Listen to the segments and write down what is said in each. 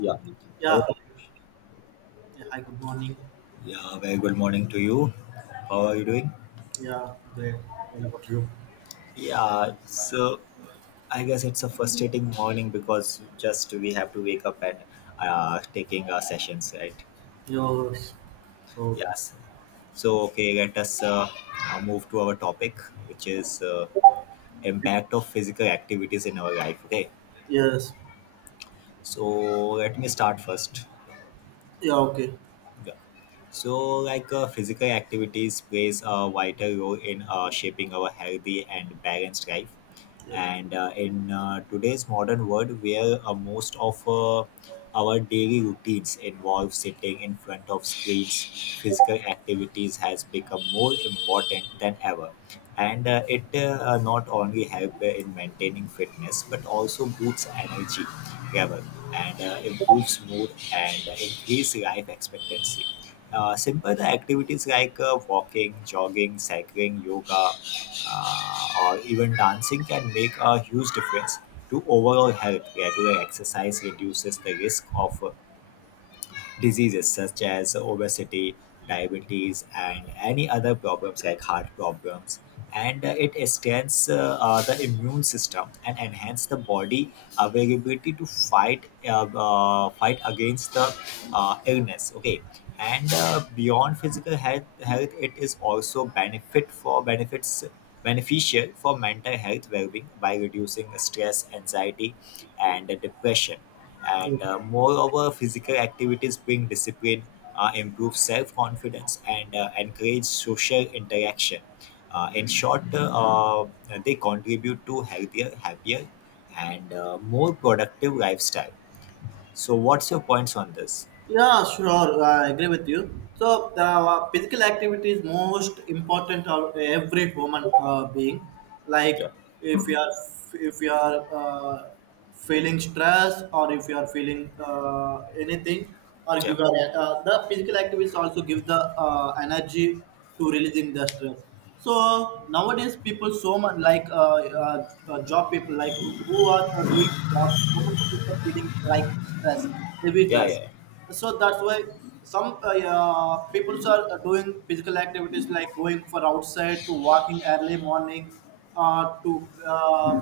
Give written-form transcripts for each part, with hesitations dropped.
Yeah. Yeah. Hello. Hi. Yeah. Hi. Good morning. Yeah, very good morning to you. How are you doing? Yeah. Great. What about you? Yeah, so I guess it's a frustrating morning because just we have to wake up and taking our sessions, right? Yours. So. Yes. So okay, let us move to our topic, which is impact of physical activities in our life. Okay. Yes. So let me start first. Yeah. Okay. Yeah. So like physical activities plays a vital role in shaping our healthy and balanced life, Yeah. and in today's modern world where most of our daily routines involve sitting in front of screens, physical activities has become more important than ever, and it not only help in maintaining fitness but also boosts energy level, and improves mood and increase life expectancy. Simple activities like walking, jogging, cycling, yoga, or even dancing can make a huge difference to overall health. Regular exercise reduces the risk of diseases such as obesity, diabetes, and any other problems like heart problems. And it strengthens the immune system and enhance the body availability to fight against the illness. Okay, and beyond physical health, it is also benefit for benefits beneficial for mental health well-being by reducing stress, anxiety, and depression, Yeah. and moreover, physical activities bring discipline, improve self-confidence, and encourage social interaction. In short, uh, they contribute to healthier, happier, and more productive lifestyle. So what's your points on this? Yeah, sure. I agree with you. So, the physical activity is most important of every human being. Yeah, Like, if you are if you are feeling stress, or if you are feeling anything, or yeah, the physical activities also give the energy to releasing the stress. So nowadays, people so much like job people like who are doing job. So much people feeling like stress, heavy yeah, stress. yeah, yeah. So that's why some yeah, people are doing physical activities like going for outside to walking early morning, to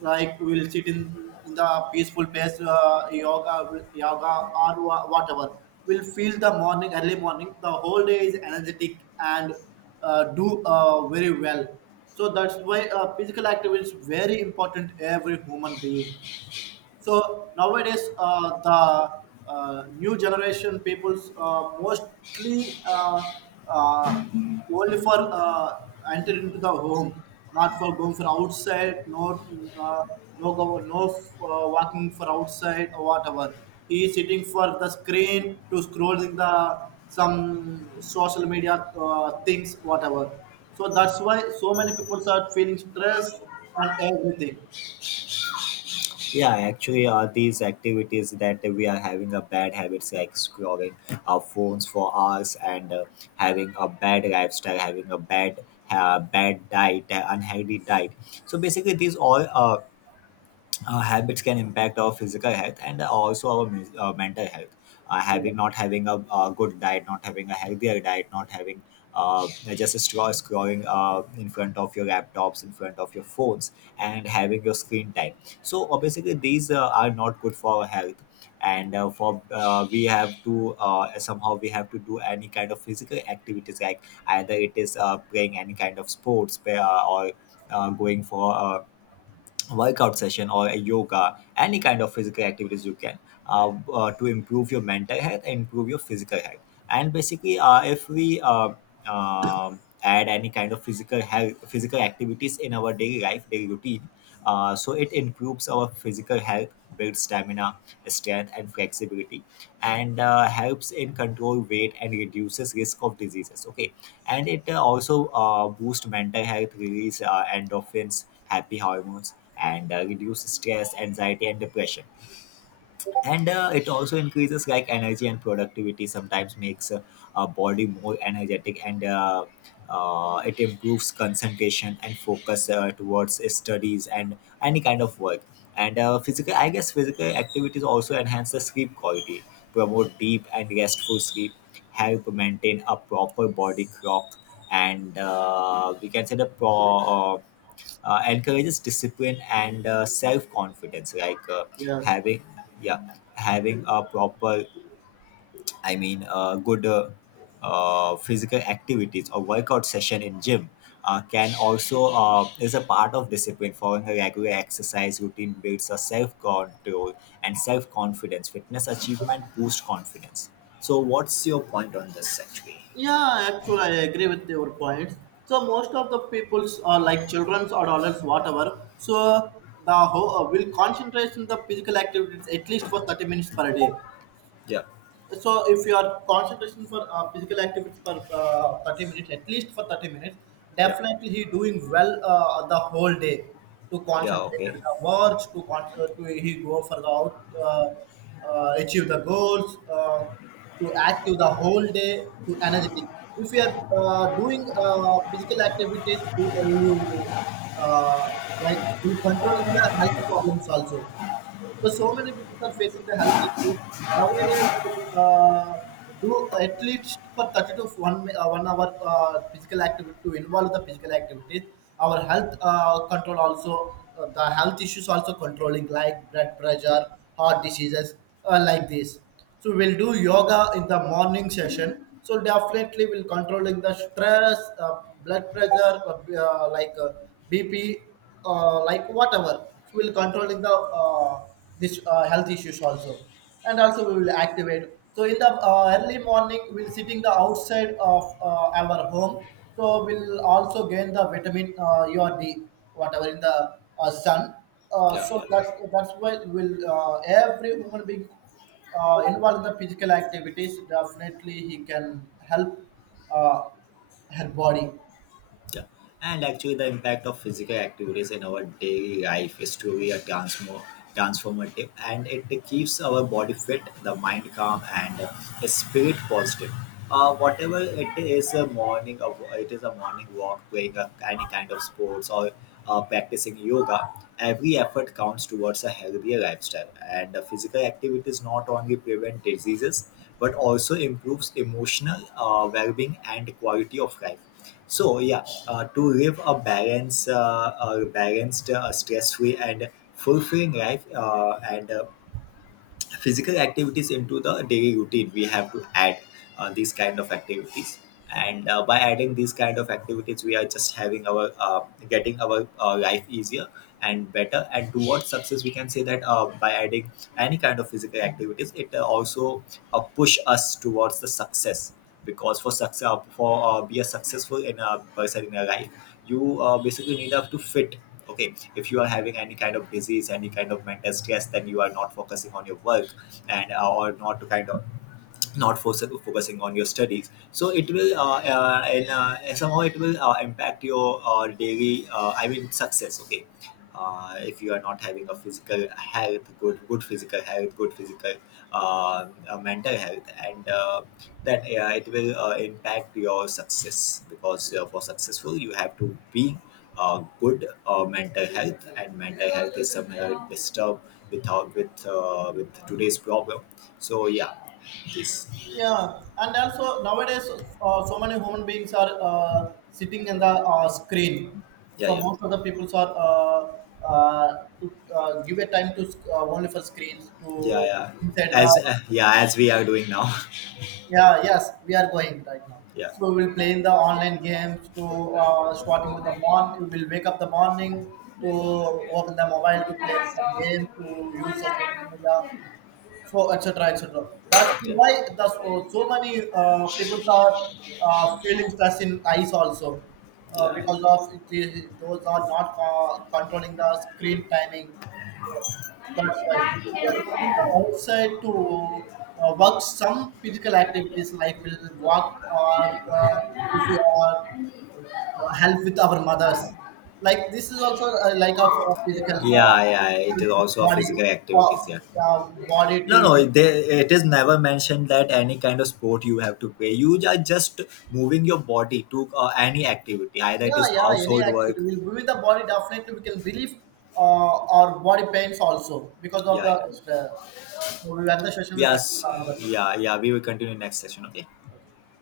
like we'll sit in the peaceful place, yoga, whatever. We'll feel the morning, early morning. The whole day is energetic and do very well. So that's why physical activity is very important every human being. So nowadays, the new generation peoples mostly uh, only for enter into the home, not for going for outside, no uh, no go, no walking for outside or whatever. He is sitting for the screen to scrolling the some social media things, whatever. So that's why so many people are feeling stress and everything. Yeah, actually are these activities that we are having a bad habits like scrolling our phones for hours, and having a bad lifestyle, having a bad diet, unhealthy diet. So basically these all habits can impact our physical health and also our mental health. Yeah. Having, not having a, good diet, not having a healthier diet, not having uh, just a straw scrolling in front of your laptops, in front of your phones, and having your screen time. So basically, these are not good for our health. And for we have to somehow we have to do any kind of physical activities, like either it is playing any kind of sports, or going for workout session or a yoga, any kind of physical activities you can, to improve your mental health and improve your physical health, and basically if we add any kind of physical activities in our daily life daily routine, so it improves our physical health, builds stamina, strength, and flexibility, and helps in control weight and reduces risk of diseases. Okay, and it also boosts mental health, release endorphins, happy hormones, and reduce stress, anxiety, and depression, and it also increases like energy and productivity, sometimes makes our body more energetic, and it improves concentration and focus towards studies and any kind of work. And physical I guess physical activities also enhance the sleep quality, promote deep and restful sleep, help maintain a proper body clock, and we can say encourages discipline and self-confidence, like Yes. having, yeah, having a proper, I mean, good physical activities or workout session in gym can also is a part of discipline, following a regular exercise routine builds a self-control and self-confidence, fitness achievement boost confidence. So what's your point on this actually? Yeah, actually, I agree with your points. So most of the peoples are like childrens or adults, whatever. So the whole will concentrate in the physical activities at least for 30 minutes per day. Yeah, So if your concentration for physical activity for 30 minutes, at least for 30 minutes, yeah, definitely he doing well the whole day, to yeah. concentrate Okay. at the words to he go for the out achieve the goals, to active the whole day, to energetic. If you are doing physical activities, you, you uh, like you control the health problems also. So, so many people are facing the health issues. Nowadays, do at least for 30 to 1 hour physical activity to involve the physical activities. Our health control also, the health issues also controlling, like blood Yeah, pressure, heart diseases, like this. So we'll do yoga in the morning session. So definitely we'll controlling the stress, blood pressure, BP, like whatever. So we'll controlling the this health issues also. And also we will activate. So in the early morning, we'll sitting the outside of our home, so we'll also gain the vitamin u or d, whatever, in the sun. Yeah, So yeah. that's why will every human being involved in the physical activities, definitely he can help uh, her body. Yeah. And actually, the impact of physical activities in our daily life is truly a transformative, and it keeps our body fit, the mind calm, and the spirit positive. Whatever it is, a morning of it is a morning walk, playing a, any kind of sports, or practicing yoga. Every effort counts towards a healthier lifestyle, and physical activities not only prevent diseases but also improves emotional well-being and quality of life. So yeah, to live a balanced, stress-free and fulfilling life, and physical activities into the daily routine we have to add these kind of activities. And by adding these kind of activities we are just having our getting our life easier and better and towards success, we can say that by adding any kind of physical activities it also push us towards the success, because for be a successful in a person in a life you basically need have to fit. Okay, if you are having any kind of disease, any kind of mental stress, then you are not focusing on your work, and or not to kind of, not for focusing on your studies, so it will and somehow it will impact your daily, I mean, success. Okay. If you are not having a physical health good good physical mental health, and that it will impact your success, because for successful you have to be good mental health, and mental health is somehow disturbed without with with today's problem. So yeah, please. Yeah, and also nowadays, so many human beings are sitting in the screen. Yeah, So yeah, most of the people are to give a time to only for screens yeah, to yeah, inside the. as yeah, as we are doing now. Yeah, yes, we are going right now. Yeah. So we will play in the online games to starting with the morning. We will wake up the morning to open the mobile to play some Yeah, game to use the social media, so etc etc. That's why that's so, so many people are feeling stress in eyes also, yeah, because of the, those are not controlling the screen timing. So that's why if you are going to outside to work some physical activities like will walk, or if you are help with our mothers, like this is also like a physical yeah, yeah, it help is with also a body, physical uh, activities. Yeah. uh, body No, to. no, they, it is never mentioned that any kind of sport you have to play. You are just moving your body to any activity, either it is Yeah, yeah, any household activity. work. We'll breathe the body definitely. We can relieve our body pains also, because of Yeah, the. yeah. So we end the session. We'll Yes. continue another. Yeah, yeah, we will continue next session. Okay. Okay.